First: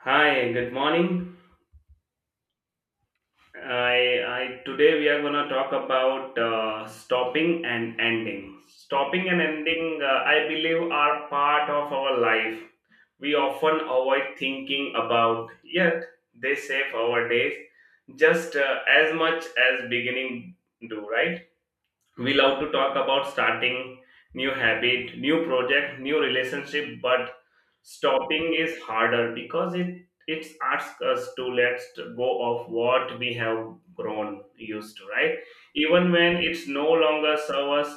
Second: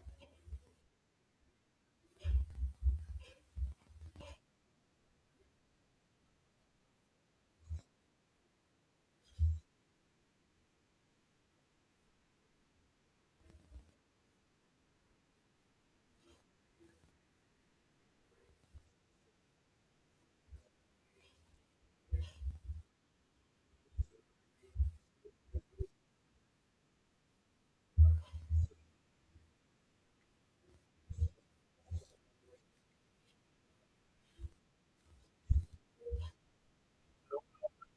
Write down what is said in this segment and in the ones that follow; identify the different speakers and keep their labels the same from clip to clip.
Speaker 1: Hi, good morning. I today we are gonna talk about stopping and ending. Stopping and ending, I believe, are part of our life. We often avoid thinking about, yet they save our days just as much as beginning do, right? We love to talk about starting new habit, new project, new relationship, but stopping is harder because it asks us to let go of what we have grown used to, right? Even when it's no longer serves us,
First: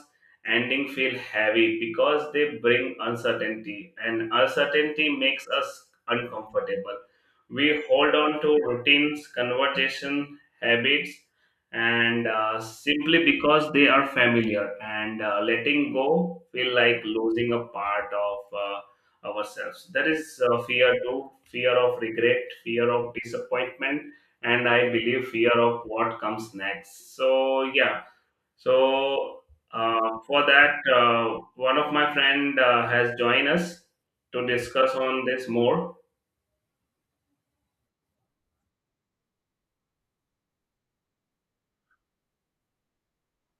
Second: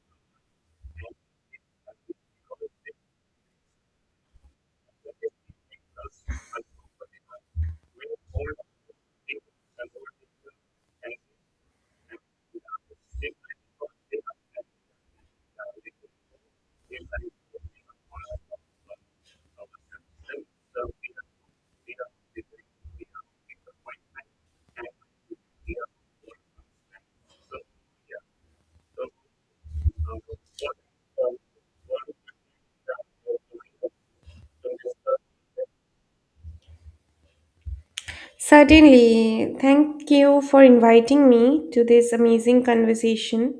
Speaker 1: ending feel heavy because they bring uncertainty, and uncertainty makes us uncomfortable. We hold on to routines, conversation, habits, and simply because they are familiar, and letting go feel like losing a part of ourselves. That is fear too: fear of regret, fear of disappointment, and I believe fear of what comes next. So yeah. So for that, one of my friend has joined us to discuss on this more.
Speaker 2: Certainly. Thank you for inviting me to this amazing conversation.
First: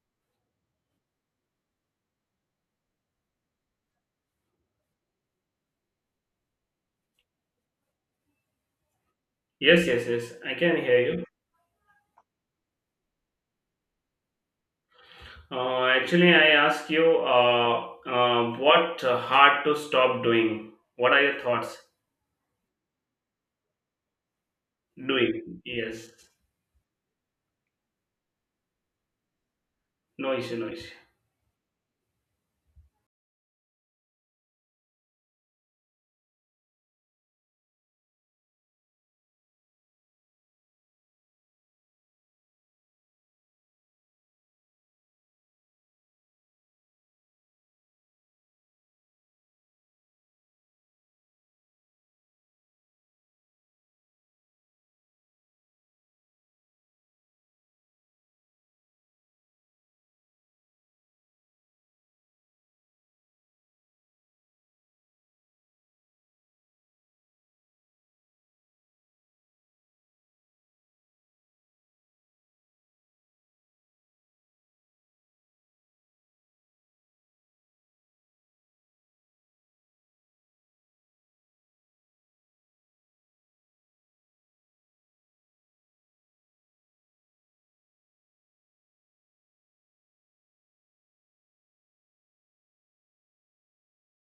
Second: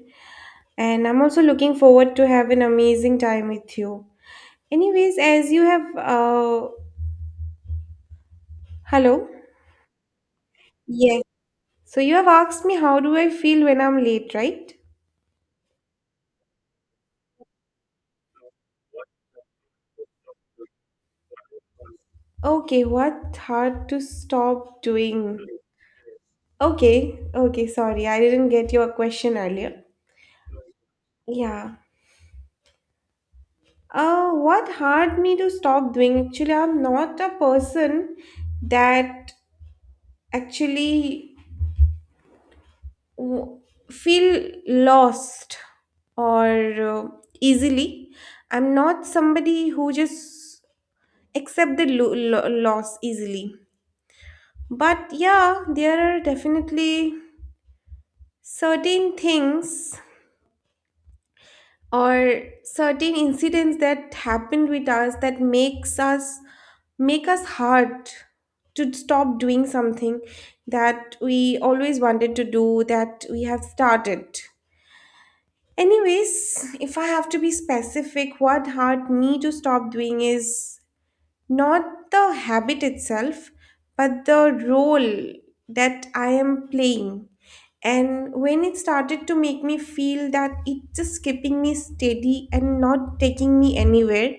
Speaker 2: And I'm also looking forward to have an amazing time with you. Anyways, as you have, hello?
Speaker 1: Yes, yes, yes, I can hear
Speaker 2: Yes.
Speaker 1: you.
Speaker 2: So you have asked me how do I feel when I'm late, right?
Speaker 1: Actually, I ask you, what hard to stop doing? What are your thoughts?
Speaker 2: Okay, what hard to stop doing?
Speaker 1: Doing, yes.
Speaker 2: Okay, okay, sorry, I didn't get your question earlier.
Speaker 1: No issue, no issue.
Speaker 2: Yeah. What hard me to stop doing? Actually, I'm not a person that actually w- feel lost or easily. I'm not somebody who just accept the loss easily, but yeah, there are definitely certain things or certain incidents that happened with us that make us hard to stop doing something that we always wanted to do, that we have started. Anyways, if I have to be specific, what hurt me to stop doing is not the habit itself, but the role that I am playing. And when it started to make me feel that it's just keeping me steady and not taking me anywhere,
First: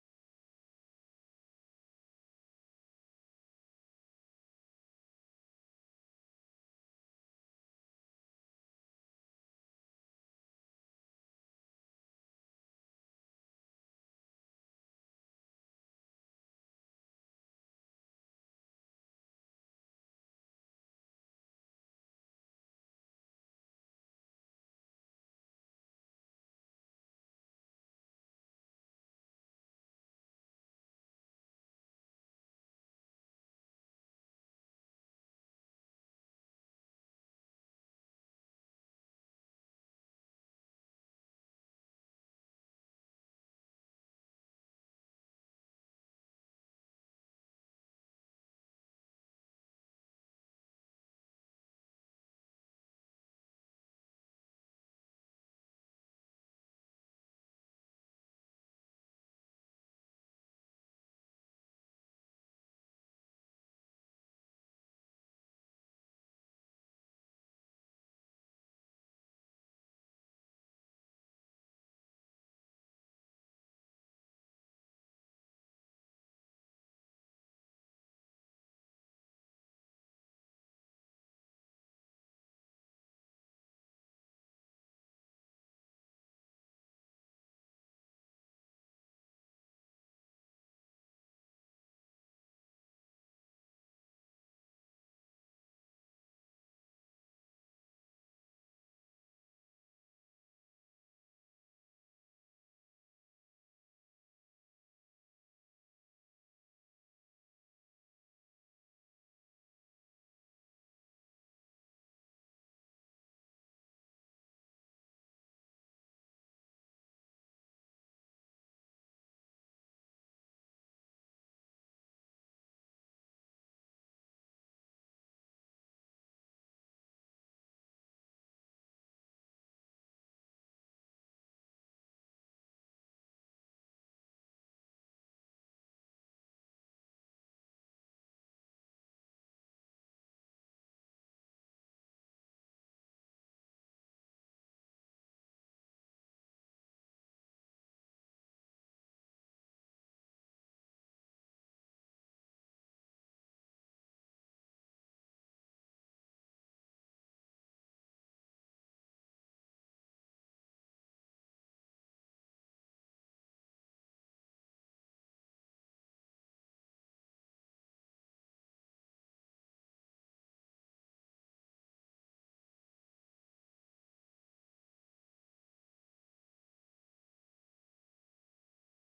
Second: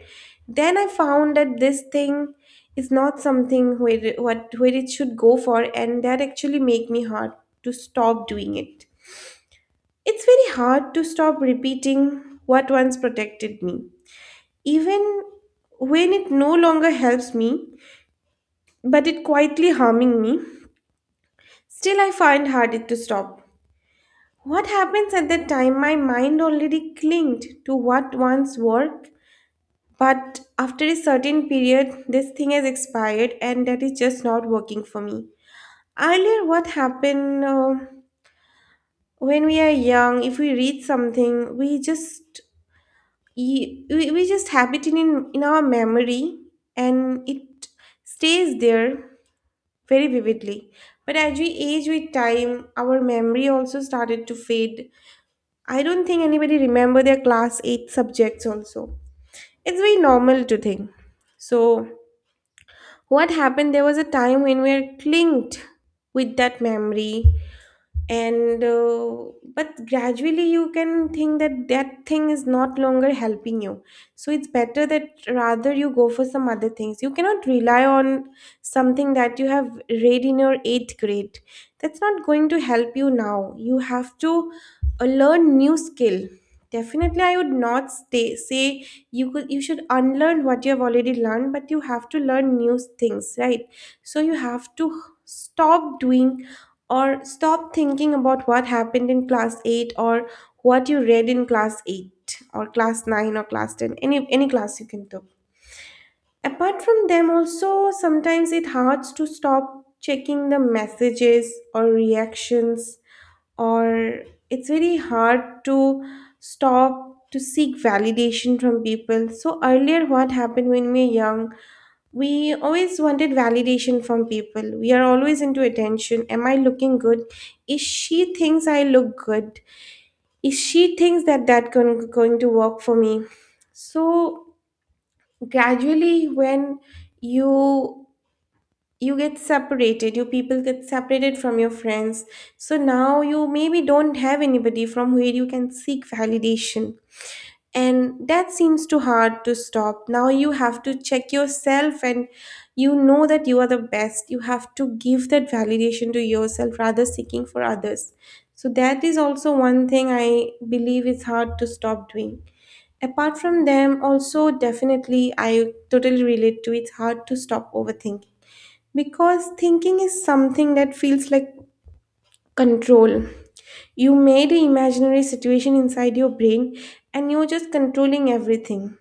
Speaker 2: then I found that this thing is not something where what where it should go for, and that actually make me hurt to stop doing it. It's very hard to stop repeating what once protected me, even when it no longer helps me, but it quietly harming me. Still, I find hard to stop. What happens at that time? My mind already clinged to what once worked, but after a certain period, this thing has expired, and that is just not working for me. Earlier, what happened? When we are young, if we read something, we just we just have it in our memory, and it stays there very vividly. But as we age with time, our memory also started to fade. I don't think anybody remember their class 8 subjects also. It's very normal to think. So what happened, there was a time when we are clinged with that memory, and but gradually you can think that that thing is not longer helping you, so it's better that rather you go for some other things. You cannot rely on something that you have read in your 8th grade. That's not going to help you now. You have to learn new skill. Definitely I would not say you could you should unlearn what you have already learned, but you have to learn new things, right? So you have to stop doing or stop thinking about what happened in class 8, or what you read in class 8 or class 9 or class 10, any class you can take. Apart from them also, sometimes it hurts to stop checking the messages or reactions, or it's very hard to stop, to seek validation from people. So earlier, what happened when we were young, we always wanted validation from people. We are always into attention. Am I looking good? Is she thinks I look good? Is she thinks that going to work for me? So gradually when you you get separated, you people get separated from your friends. So now you maybe don't have anybody from where you can seek validation, and that seems too hard to stop. Now you have to check yourself, and you know that you are the best. You have to give that validation to yourself rather seeking for others. So that is also one thing I believe is hard to stop doing. Apart from them also, definitely I totally relate to, it's hard to stop overthinking, because thinking is something that feels like control. You made an imaginary situation inside your brain, and you're just controlling everything.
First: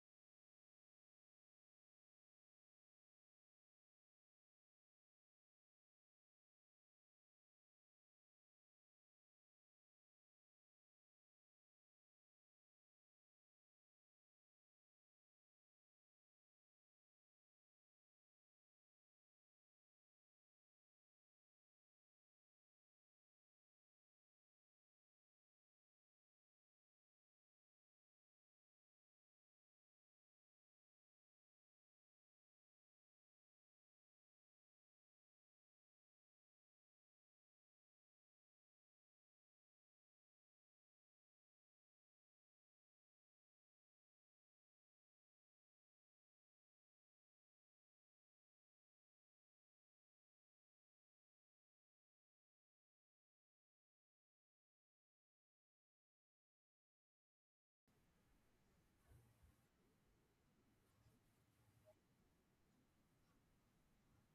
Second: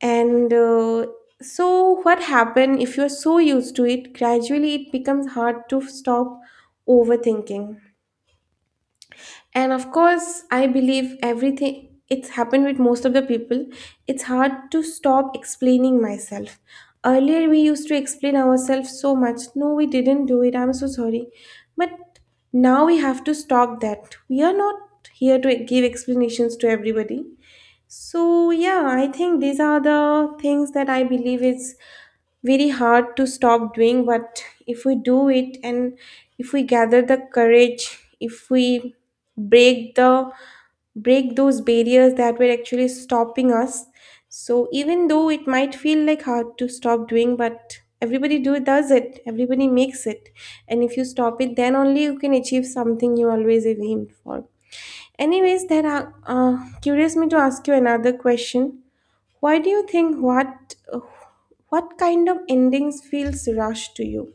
Speaker 2: And uh, so, what happens if you're so used to it, gradually it becomes hard to stop overthinking. And of course, I believe everything, it's happened with most of the people. It's hard to stop explaining myself. Earlier, we used to explain ourselves so much. No, we didn't do it. I'm so sorry. But now we have to stop that. We are not here to give explanations to everybody. So yeah, I think these are the things that I believe is very hard to stop doing. But if we do it, and if we gather the courage, if we break the break those barriers that were actually stopping us, so even though it might feel like hard to stop doing, but everybody do does it, everybody makes it, and if you stop it, then only you can achieve something you always have aimed for. Anyways, that curious me to ask you another question. Why do you think what kind of endings feels rushed to you?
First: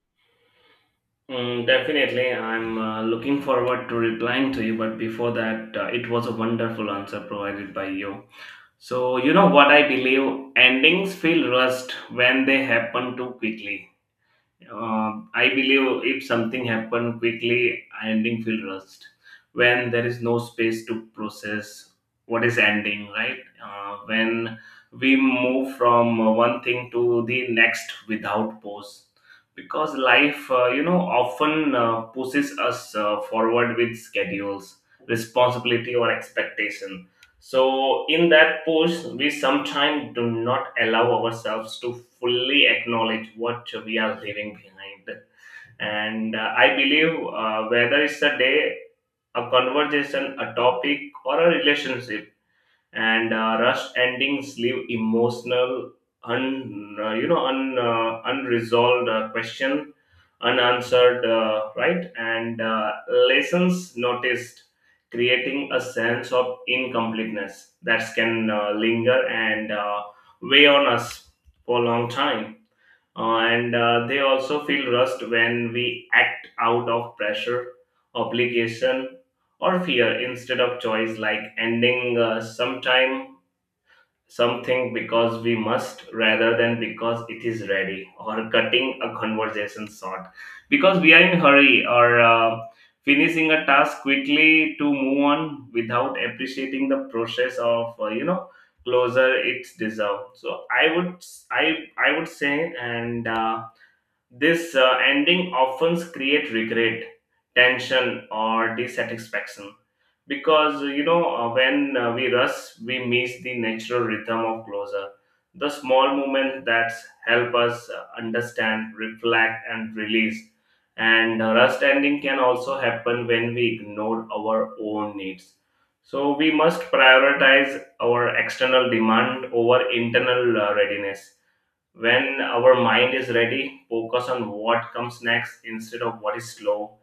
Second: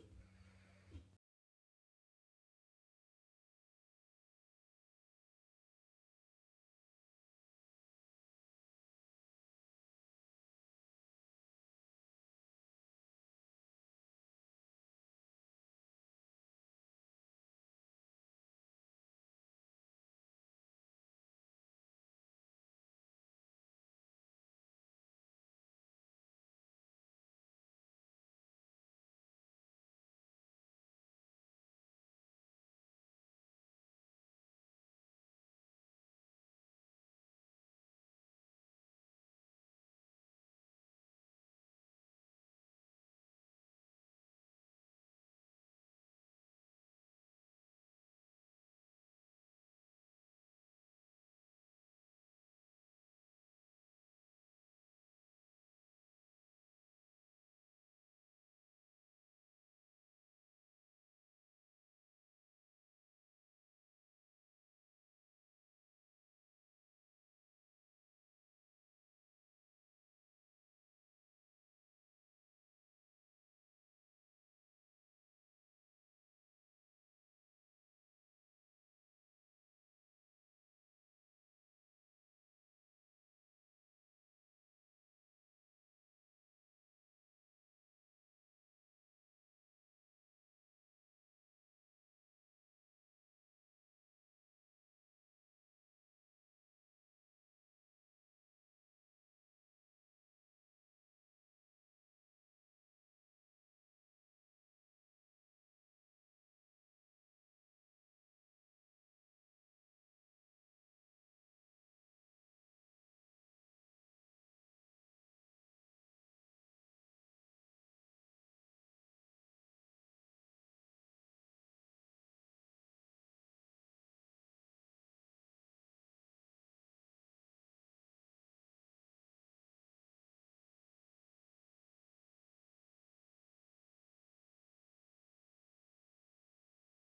Speaker 1: Mm, definitely, I'm looking forward to replying to you. But before that, it was a wonderful answer provided by you. So you know what I believe? Endings feel rushed when they happen too quickly. I believe if something happen quickly, ending feel rushed. When there is no space to process what is ending, right? When we move from one thing to the next without pause, because life, you know, often pushes us forward with schedules, responsibility, or expectation. So in that push, we sometimes do not allow ourselves to fully acknowledge what we are leaving behind. And I believe whether it's a day, a conversation, a topic, or a relationship, and rushed endings leave emotional un you know un, unresolved question, unanswered, right, and lessons noticed, creating a sense of incompleteness that can linger and weigh on us for a long time. And They also feel rust when we act out of pressure, obligation, or fear instead of choice, like ending sometime something because we must rather than because it is ready, or cutting a conversation short because we are in hurry, or finishing a task quickly to move on without appreciating the process of, you know, closer it's deserved. So I would, I would say. And this ending often create regret, tension, or dissatisfaction because, you know, when we rush, we miss the natural rhythm of closure. The small moments that help us understand, reflect, and release. And rust ending can also happen when we ignore our own needs. So we must prioritize our external demand over internal readiness when our mind is ready, focus on what comes next instead of what is slow.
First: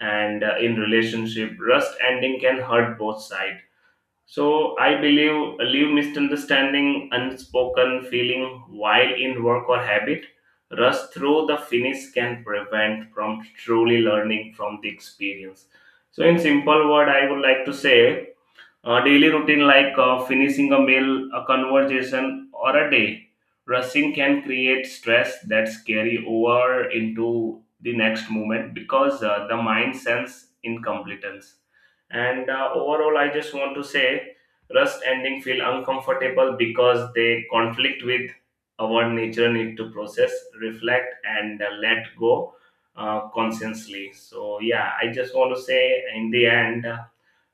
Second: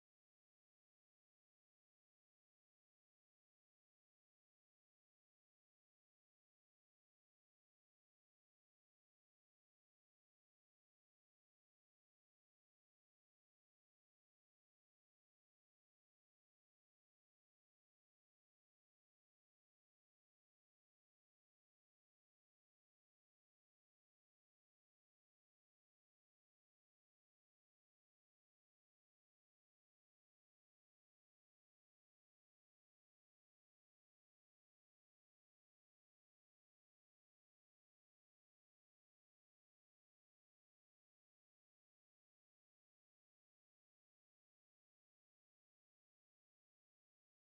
Speaker 1: And in relationship, rust ending can hurt both sides. So I believe leave misunderstanding, unspoken feeling while in work or habit. Rust through the finish can prevent from truly learning from the experience. So in simple word, I would like to say a daily routine like finishing a meal, a conversation, or a day, rushing can create stress that's carry over into the next moment because the mind sense incompetence. And overall, I just want to say rust ending feel uncomfortable because they conflict with our nature need to process, reflect, and let go consciously. So yeah, I just want to say in the end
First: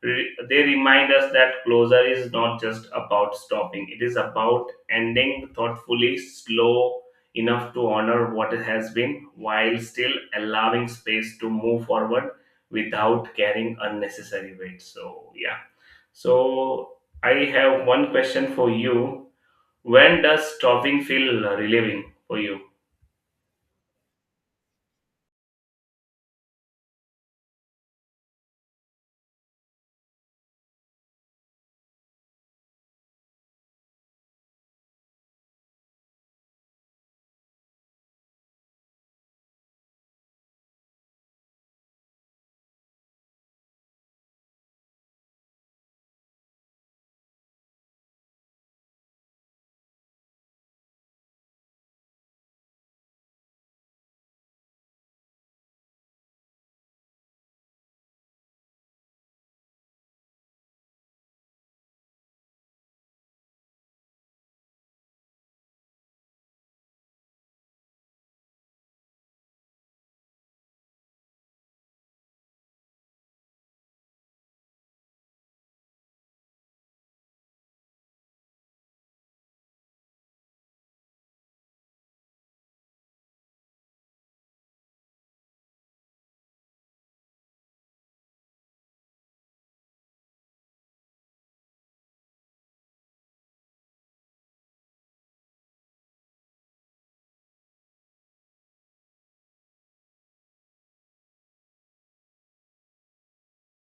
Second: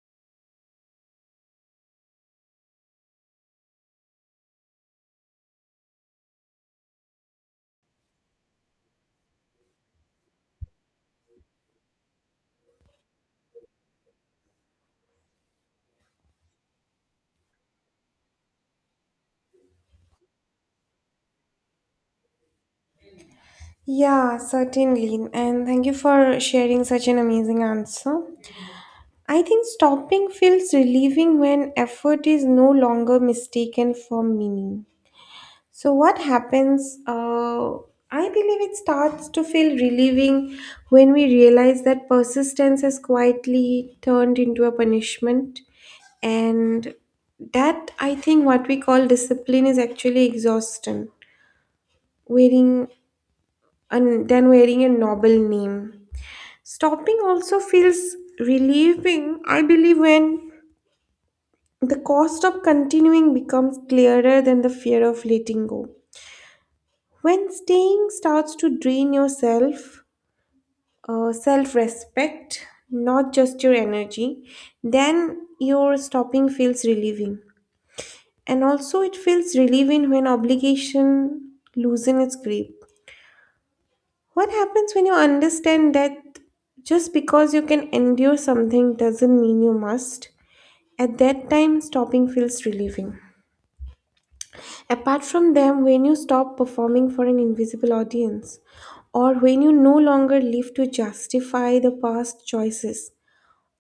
Speaker 1: they remind us that closure is not just about stopping, it is about ending thoughtfully, slow enough to honor what has been while still allowing space to move forward without carrying unnecessary weight. So yeah. So I have one question for you: when does stopping feel relieving for you?
Speaker 2: Yeah, certainly. And thank you for sharing such an amazing answer. I think stopping feels relieving when effort is no longer mistaken for meaning. So what happens? I believe it starts to feel relieving when we realize that persistence has quietly turned into a punishment, and that I think what we call discipline is actually exhaustion, wearing and then wearing a noble name. Stopping also feels relieving, I believe, when the cost of continuing becomes clearer than the fear of letting go. When staying starts to drain yourself, self respect, not just your energy, then your stopping feels relieving. And also, it feels relieving when obligation loosen its grip. What happens when you understand that just because you can endure something doesn't mean you must? At that time, stopping feels relieving. Apart from them, when you stop performing for an invisible audience, or when you no longer live to justify the past choices,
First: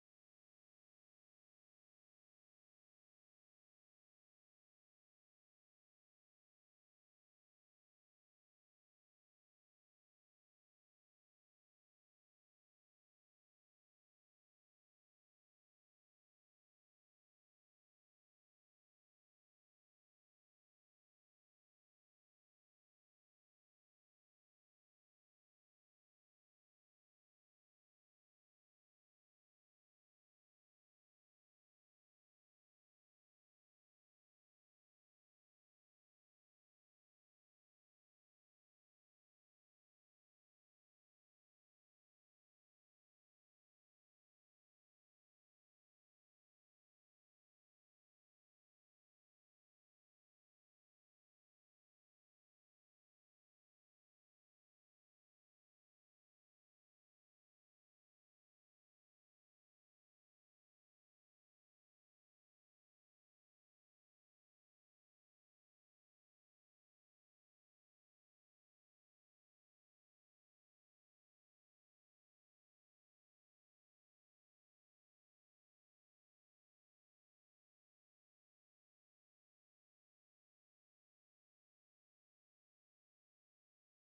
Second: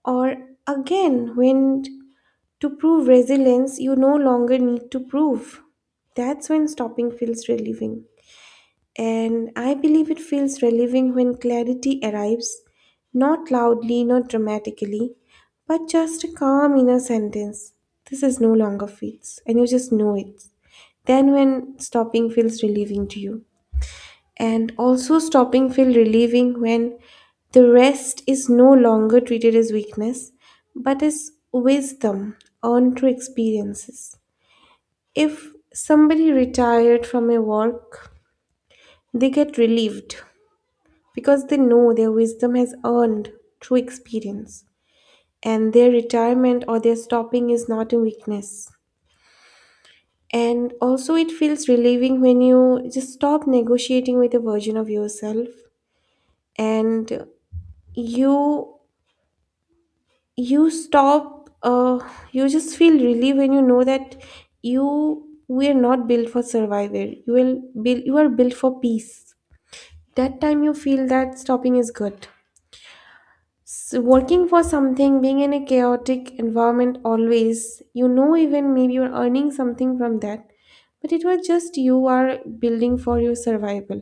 Speaker 2: or again, when to prove resilience, you no longer need to prove. That's when stopping feels relieving. And I believe it feels relieving when clarity arrives, not loudly, not dramatically, but just a calm inner sentence. This is no longer fits, and you just know it. Then, when stopping feels relieving to you, and also stopping feel relieving when the rest is no longer treated as weakness, but as wisdom earned through experiences. If somebody retired from a work, they get relieved because they know their wisdom has earned through experience, and their retirement or their stopping is not a weakness. And also it feels relieving when you just stop negotiating with a version of yourself, and you you stop, you just feel relieved when you know that you were not built for survival. You will build you are built for peace. That time you feel that stopping is good. So working for something, being in a chaotic environment always, you know, even maybe you're earning something from that, but it was just you are building for your survival.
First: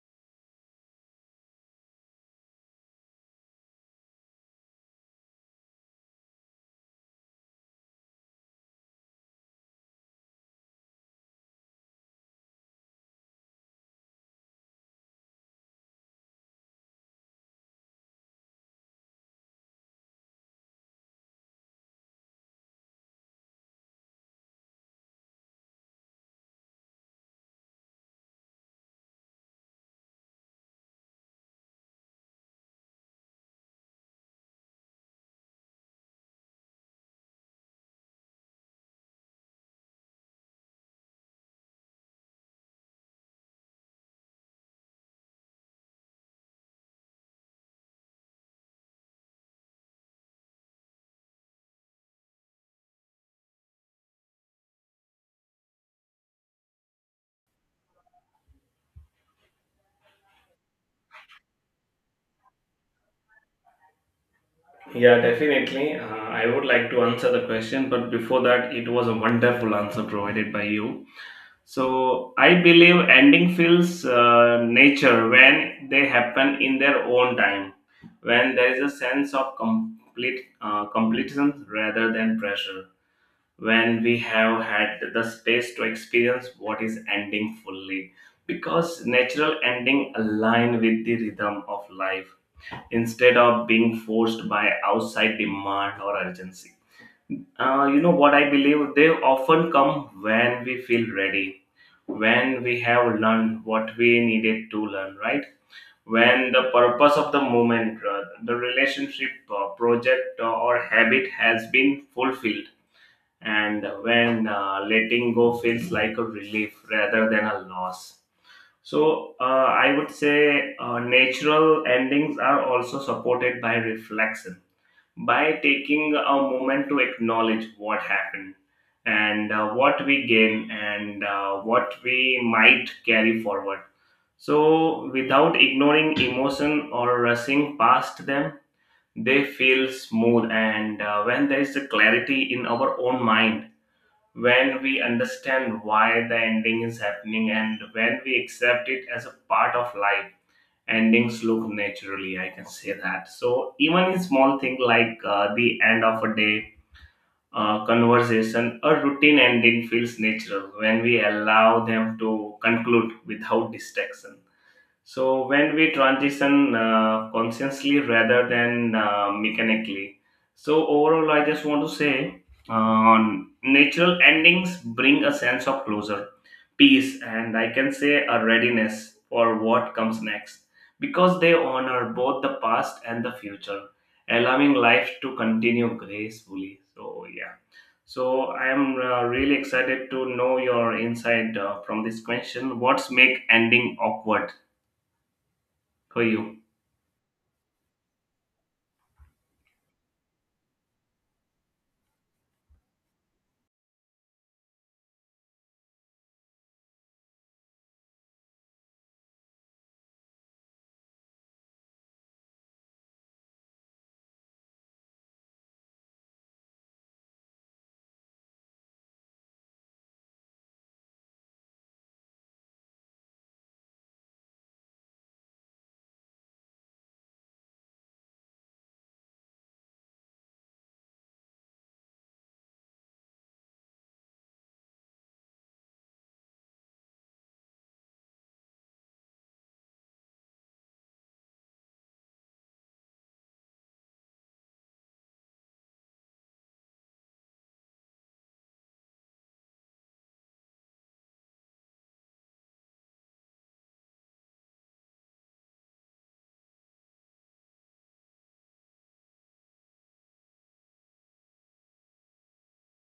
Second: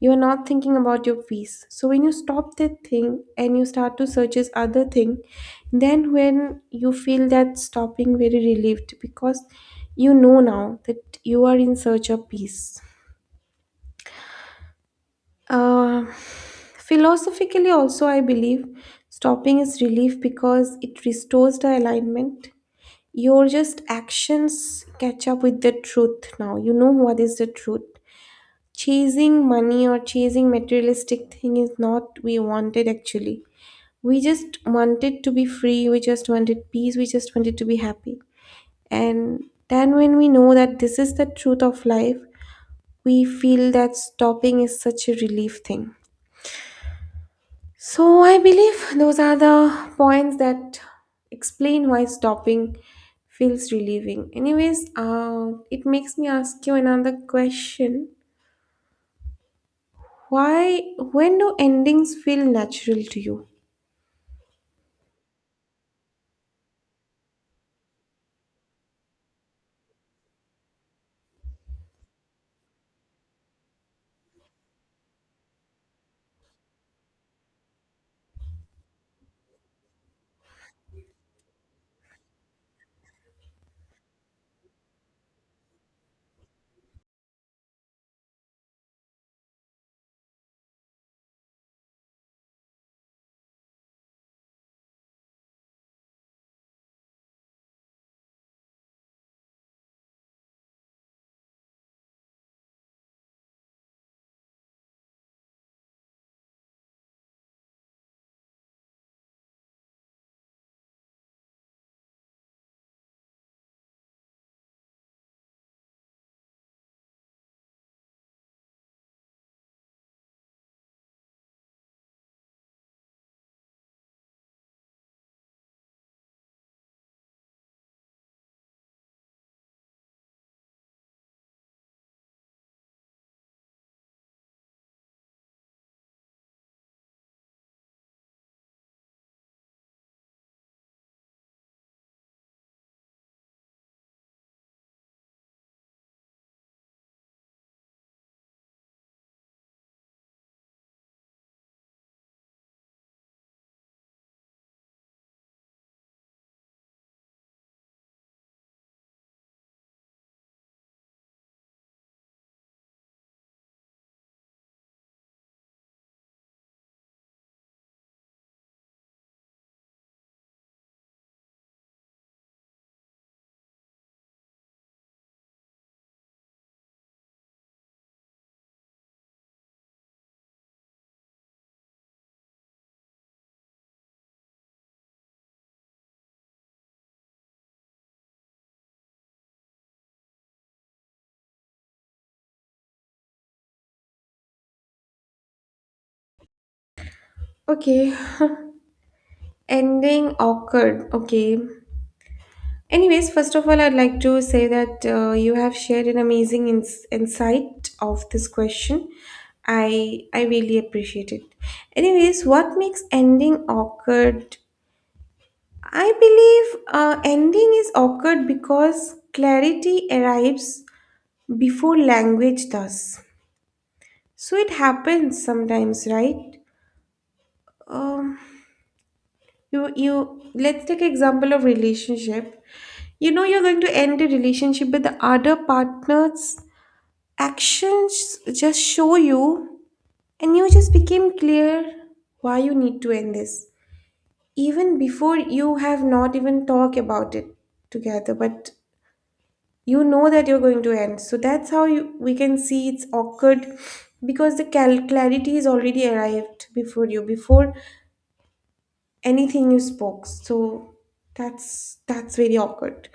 Speaker 2: You are not thinking about your peace. So when you stop that thing and you start to search this other thing, then when you feel that stopping very relieved, because you know now that you are in search of peace. Uh, philosophically, also, I believe stopping is relief because it restores the alignment. Your just actions catch up with the truth now. You know what is the truth. Chasing money or chasing materialistic thing is not we wanted actually. We just wanted to be free. We just wanted peace. We just wanted to be happy. And then when we know that this is the truth of life, we feel that stopping is such a relief thing. So I believe those are the points that explain why stopping feels relieving. Anyways, it makes me ask you another question. Why, when do endings feel natural to you?
Speaker 1: Yeah, definitely. I would like to answer the question, but before that, it was a wonderful answer provided by you. So I believe ending feels nature when they happen in their own time, when there is a sense of complete completion rather than pressure, when we have had the space to experience what is ending fully. Because natural ending align with the rhythm of life instead of being forced by outside demand or urgency. You know what I believe? They often come when we feel ready, when we have learned what we needed to learn, right, when the purpose of the movement, the relationship, project, or habit has been fulfilled, and when letting go feels like a relief rather than a loss. So I would say natural endings are also supported by reflection, by taking a moment to acknowledge what happened and what we gain and what we might carry forward, so without ignoring emotion or rushing past them, they feel smooth. And when there is a clarity in our own mind, when we understand why the ending is happening and when we accept it as a part of life, endings look naturally, I can say that. So even a small thing like the end of a day, conversation, a routine, ending feels natural when we allow them to conclude without distraction. So when we transition consciously rather than mechanically. So overall, I just want to say natural endings bring a sense of closure, peace, and I can say a readiness for what comes next, because they honor both the past and the future, allowing life to continue gracefully. So, yeah. So I am really excited to know your insight from this question. What's make ending awkward for you?
Speaker 2: Okay, ending awkward. Okay. Anyways, first of all, I'd like to say that you have shared an amazing insight of this question. I really appreciate it. Anyways, what makes ending awkward, I believe ending is occurred because clarity arrives before language does. So it happens sometimes, right? Um, you you let's take example of relationship. You know you're going to end a relationship, but the other partner's actions just show you, and you just became clear why you need to end this, even before you have not even talked about it together. But you know that you're going to end, so that's how we can see it's awkward, because the clarity is already arrived before anything you spoke. So that's very awkward.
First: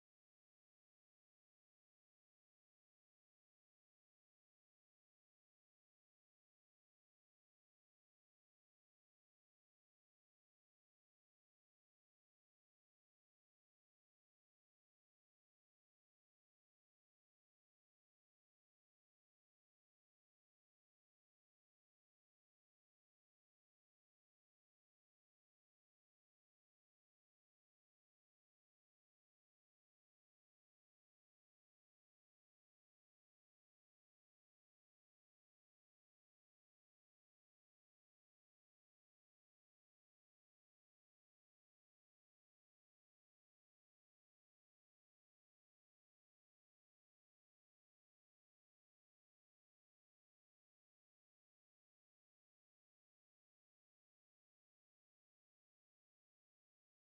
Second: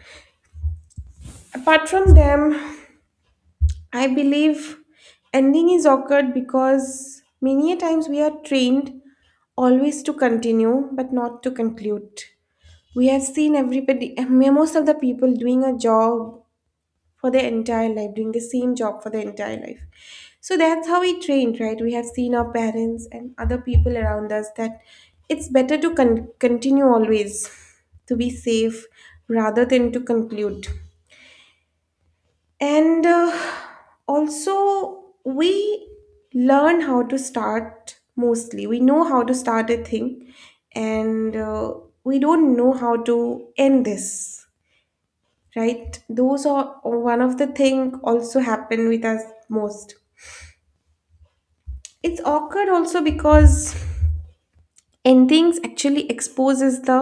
Speaker 2: Apart from them, I believe ending is awkward because many a times we are trained always to continue but not to conclude. We have seen everybody, most of the people doing a job for their entire life, doing the same job for their entire life. So that's how we trained, right? We have seen our parents and other people around us that it's better to continue always, to be safe, rather than to conclude. And also, we learn how to start mostly. We know how to start a thing, and we don't know how to end this, right? Those are one of the thing also happen with us most. It's awkward also because endings actually exposes the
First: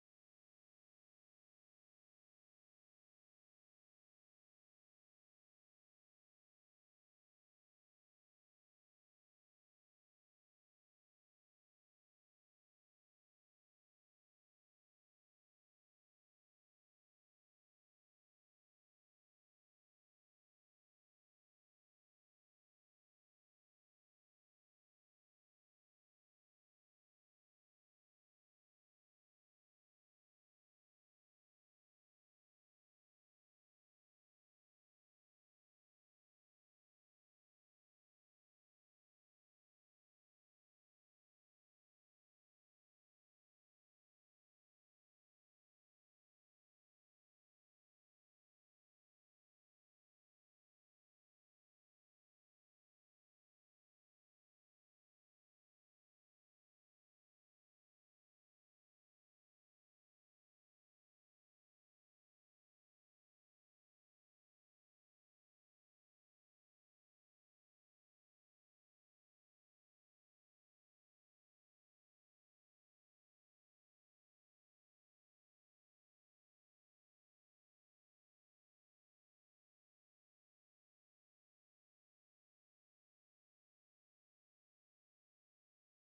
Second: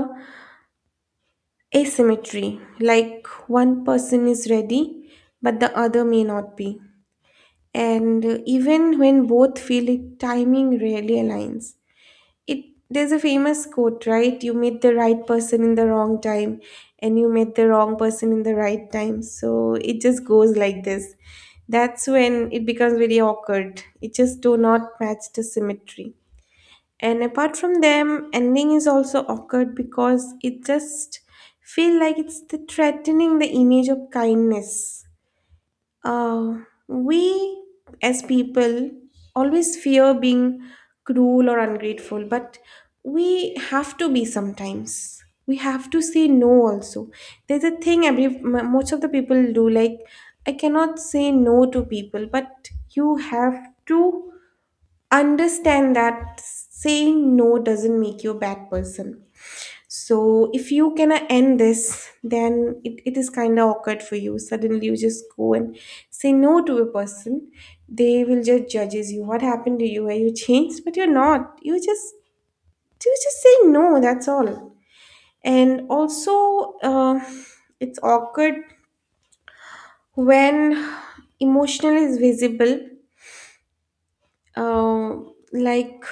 Speaker 2: asymmetry, like one person is ready but the other may not be. And even when both feel it, timing rarely aligns. It There's a famous quote, right, you meet the right person in the wrong time, and you met the wrong person in the right time, so it just goes like this. That's when it becomes very awkward, it just do not match the symmetry. And apart from them, ending is also awkward because it just feel like it's the threatening the image of kindness. uh, we as people always fear being cruel or ungrateful, but we have to be sometimes. We have to say no also. There's a thing every most of the people do, like I cannot say no to people, but you have to understand that saying no doesn't make you a bad person. So if you cannot end this, then it is kind of awkward for you. Suddenly you just go and say no to a person. They will just judges you. What happened to you? Were you changed? But you're not. You just say no. That's all. And also, it's awkward when emotional is visible. Uh, like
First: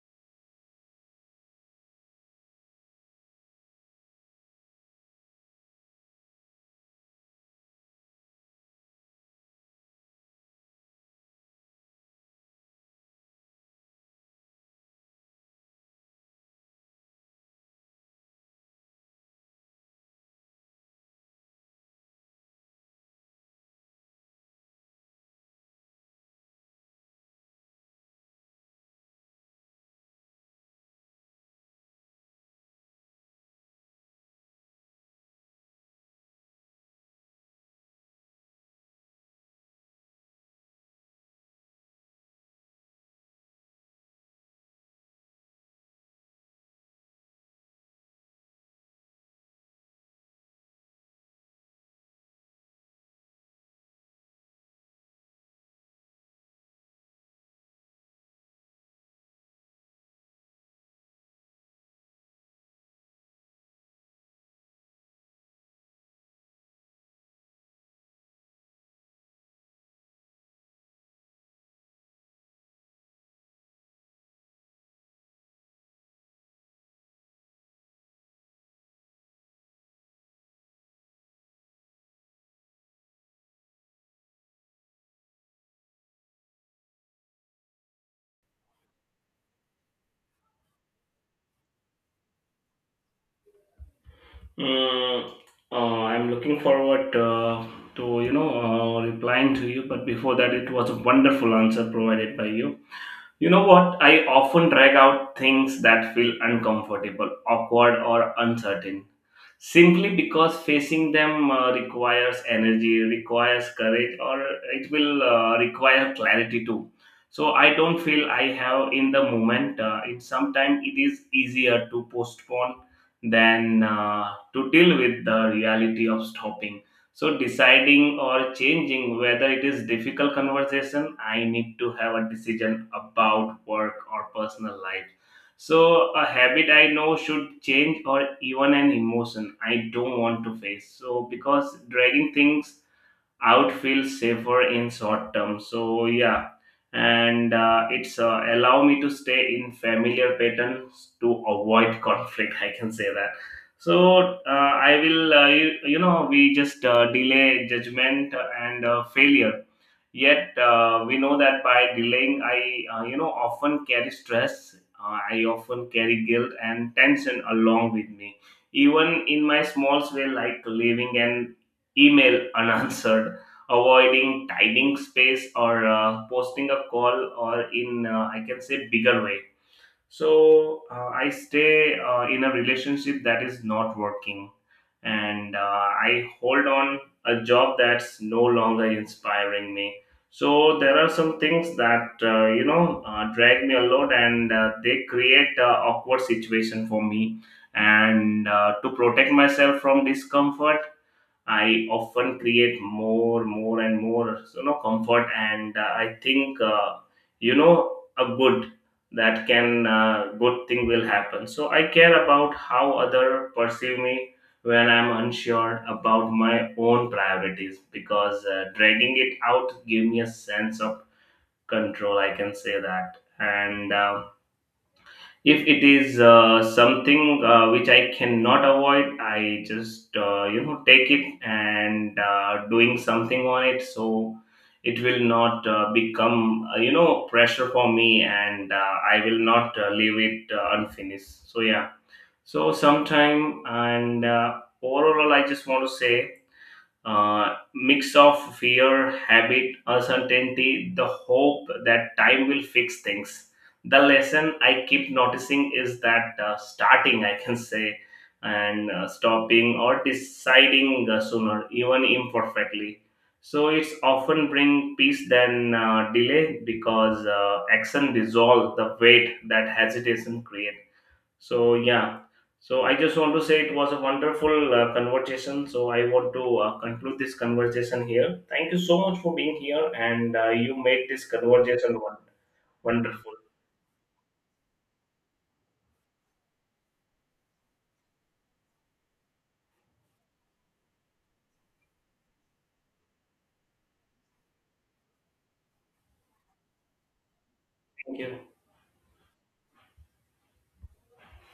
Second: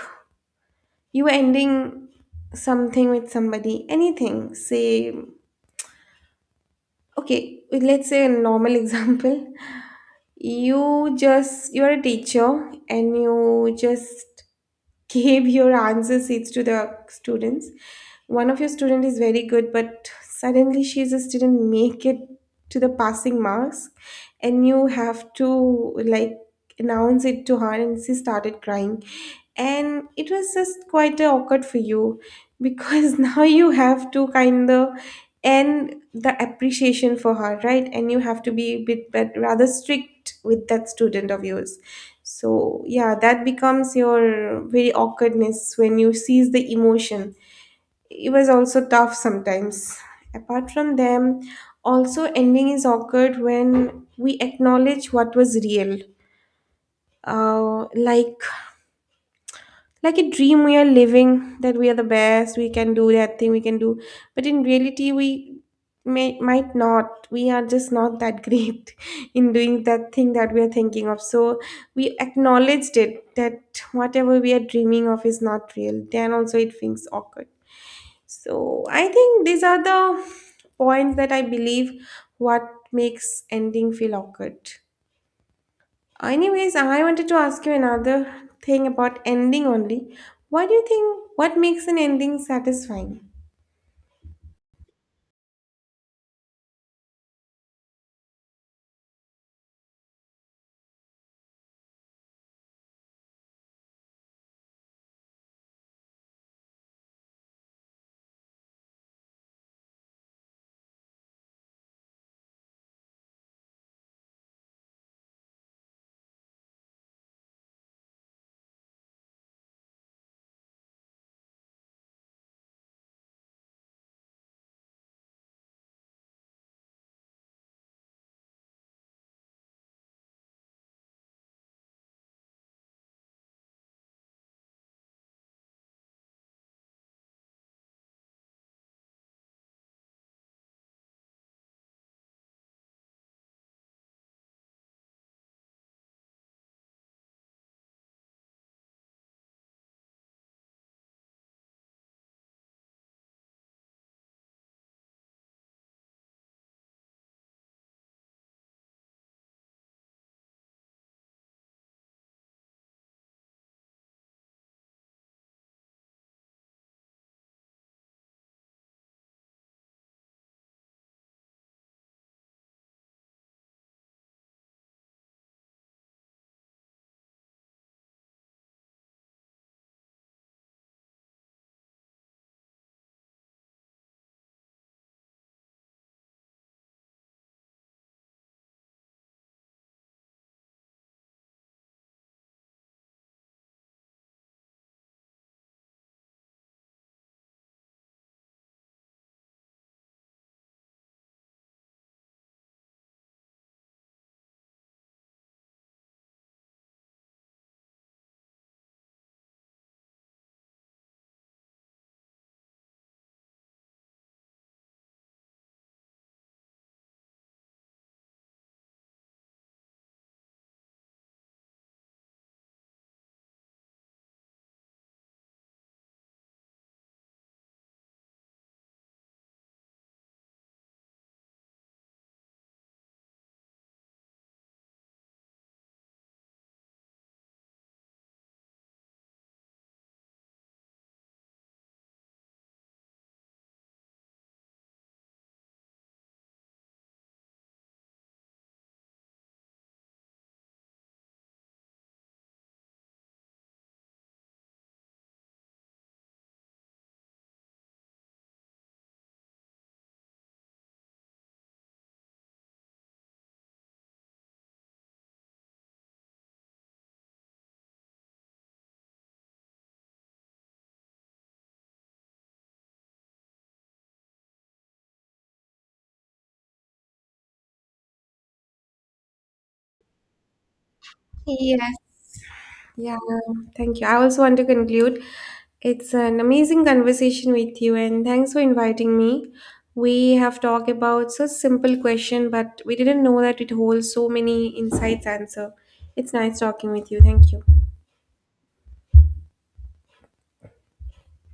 Speaker 2: you ending something with somebody, anything. Say okay. Let's say a normal example. You just, you're a teacher and you just gave your answer sheets to the students. One of your student is very good, but suddenly she just didn't make it to the passing marks, and you have to like announce it to her, and she started crying, and it was just quite awkward for you, because now you have to kind of end the appreciation for her, right, and you have to be a bit but rather strict with that student of yours. So yeah, that becomes your very awkwardness when you seize the emotion. It was also tough sometimes. Apart from them also, ending is awkward when we acknowledge what was real. Like like a dream we are living, that we are the best, we can do that thing, we can do, but in reality we may might not, we are just not that great in doing that thing that we are thinking of. So we acknowledged it that whatever we are dreaming of is not real, then also it feels awkward. So I think these are the points that I believe what makes ending feel awkward. Anyways, I wanted to ask you another thing about ending only. What do you think? What makes an ending satisfying?
Speaker 1: Mm, I'm looking forward, to, you know, replying to you, but before that, it was a wonderful answer provided by you. You know what? I often drag out things that feel uncomfortable, awkward, or uncertain simply because facing them requires energy, requires courage, or it will require clarity too. So I don't feel I have in the moment, it sometimes it is easier to postpone than to deal with the reality of stopping. So deciding or changing, whether it is difficult conversation, I need to have a decision about work or personal life, so a habit I know should change, or even an emotion I don't want to face. So because dragging things out feels safer in short term. So yeah, and it's, allow me to stay in familiar patterns to avoid conflict. I can say that. So I will, you, you know, we just delay judgment and failure. Yet we know that by delaying, I, you know, often carry stress. I often carry guilt and tension along with me, even in my small way like leaving an email unanswered, avoiding tidying space, or posting a call, or in, I can say, bigger way. So I stay in a relationship that is not working, and I hold on a job that's no longer inspiring me. So there are some things that, you know, drag me a lot, and they create a awkward situation for me, and to protect myself from discomfort I often create more, more, and more, you know, comfort. And I think, you know, a good that can, good thing will happen. So I care about how other perceive me when I'm unsure about my own priorities, because dragging it out give me a sense of control. I can say that. And if it is something which I cannot avoid, I just, you know, take it and doing something on it, so it will not become, you know, pressure for me, and I will not leave it unfinished. So yeah. So sometime. And Overall, I just want to say mix of fear, habit, uncertainty, the hope that time will fix things. The lesson I keep noticing is that starting, I can say, and stopping or deciding sooner, even imperfectly. So it's often bring peace than delay, because action dissolve the weight that hesitation create. So yeah. So I just want to say it was a wonderful conversation. So I want to conclude this conversation here. Thank you so much for being here, and you made this
Speaker 2: Yes.
Speaker 1: conversation
Speaker 2: Yeah,
Speaker 1: wonderful.
Speaker 2: thank you. I also want to conclude. It's an amazing conversation with you, and thanks for inviting me. We have talked about such simple question, but we didn't know that it holds so many insights answer. It's nice talking with you. Thank you.
Speaker 1: Thank you.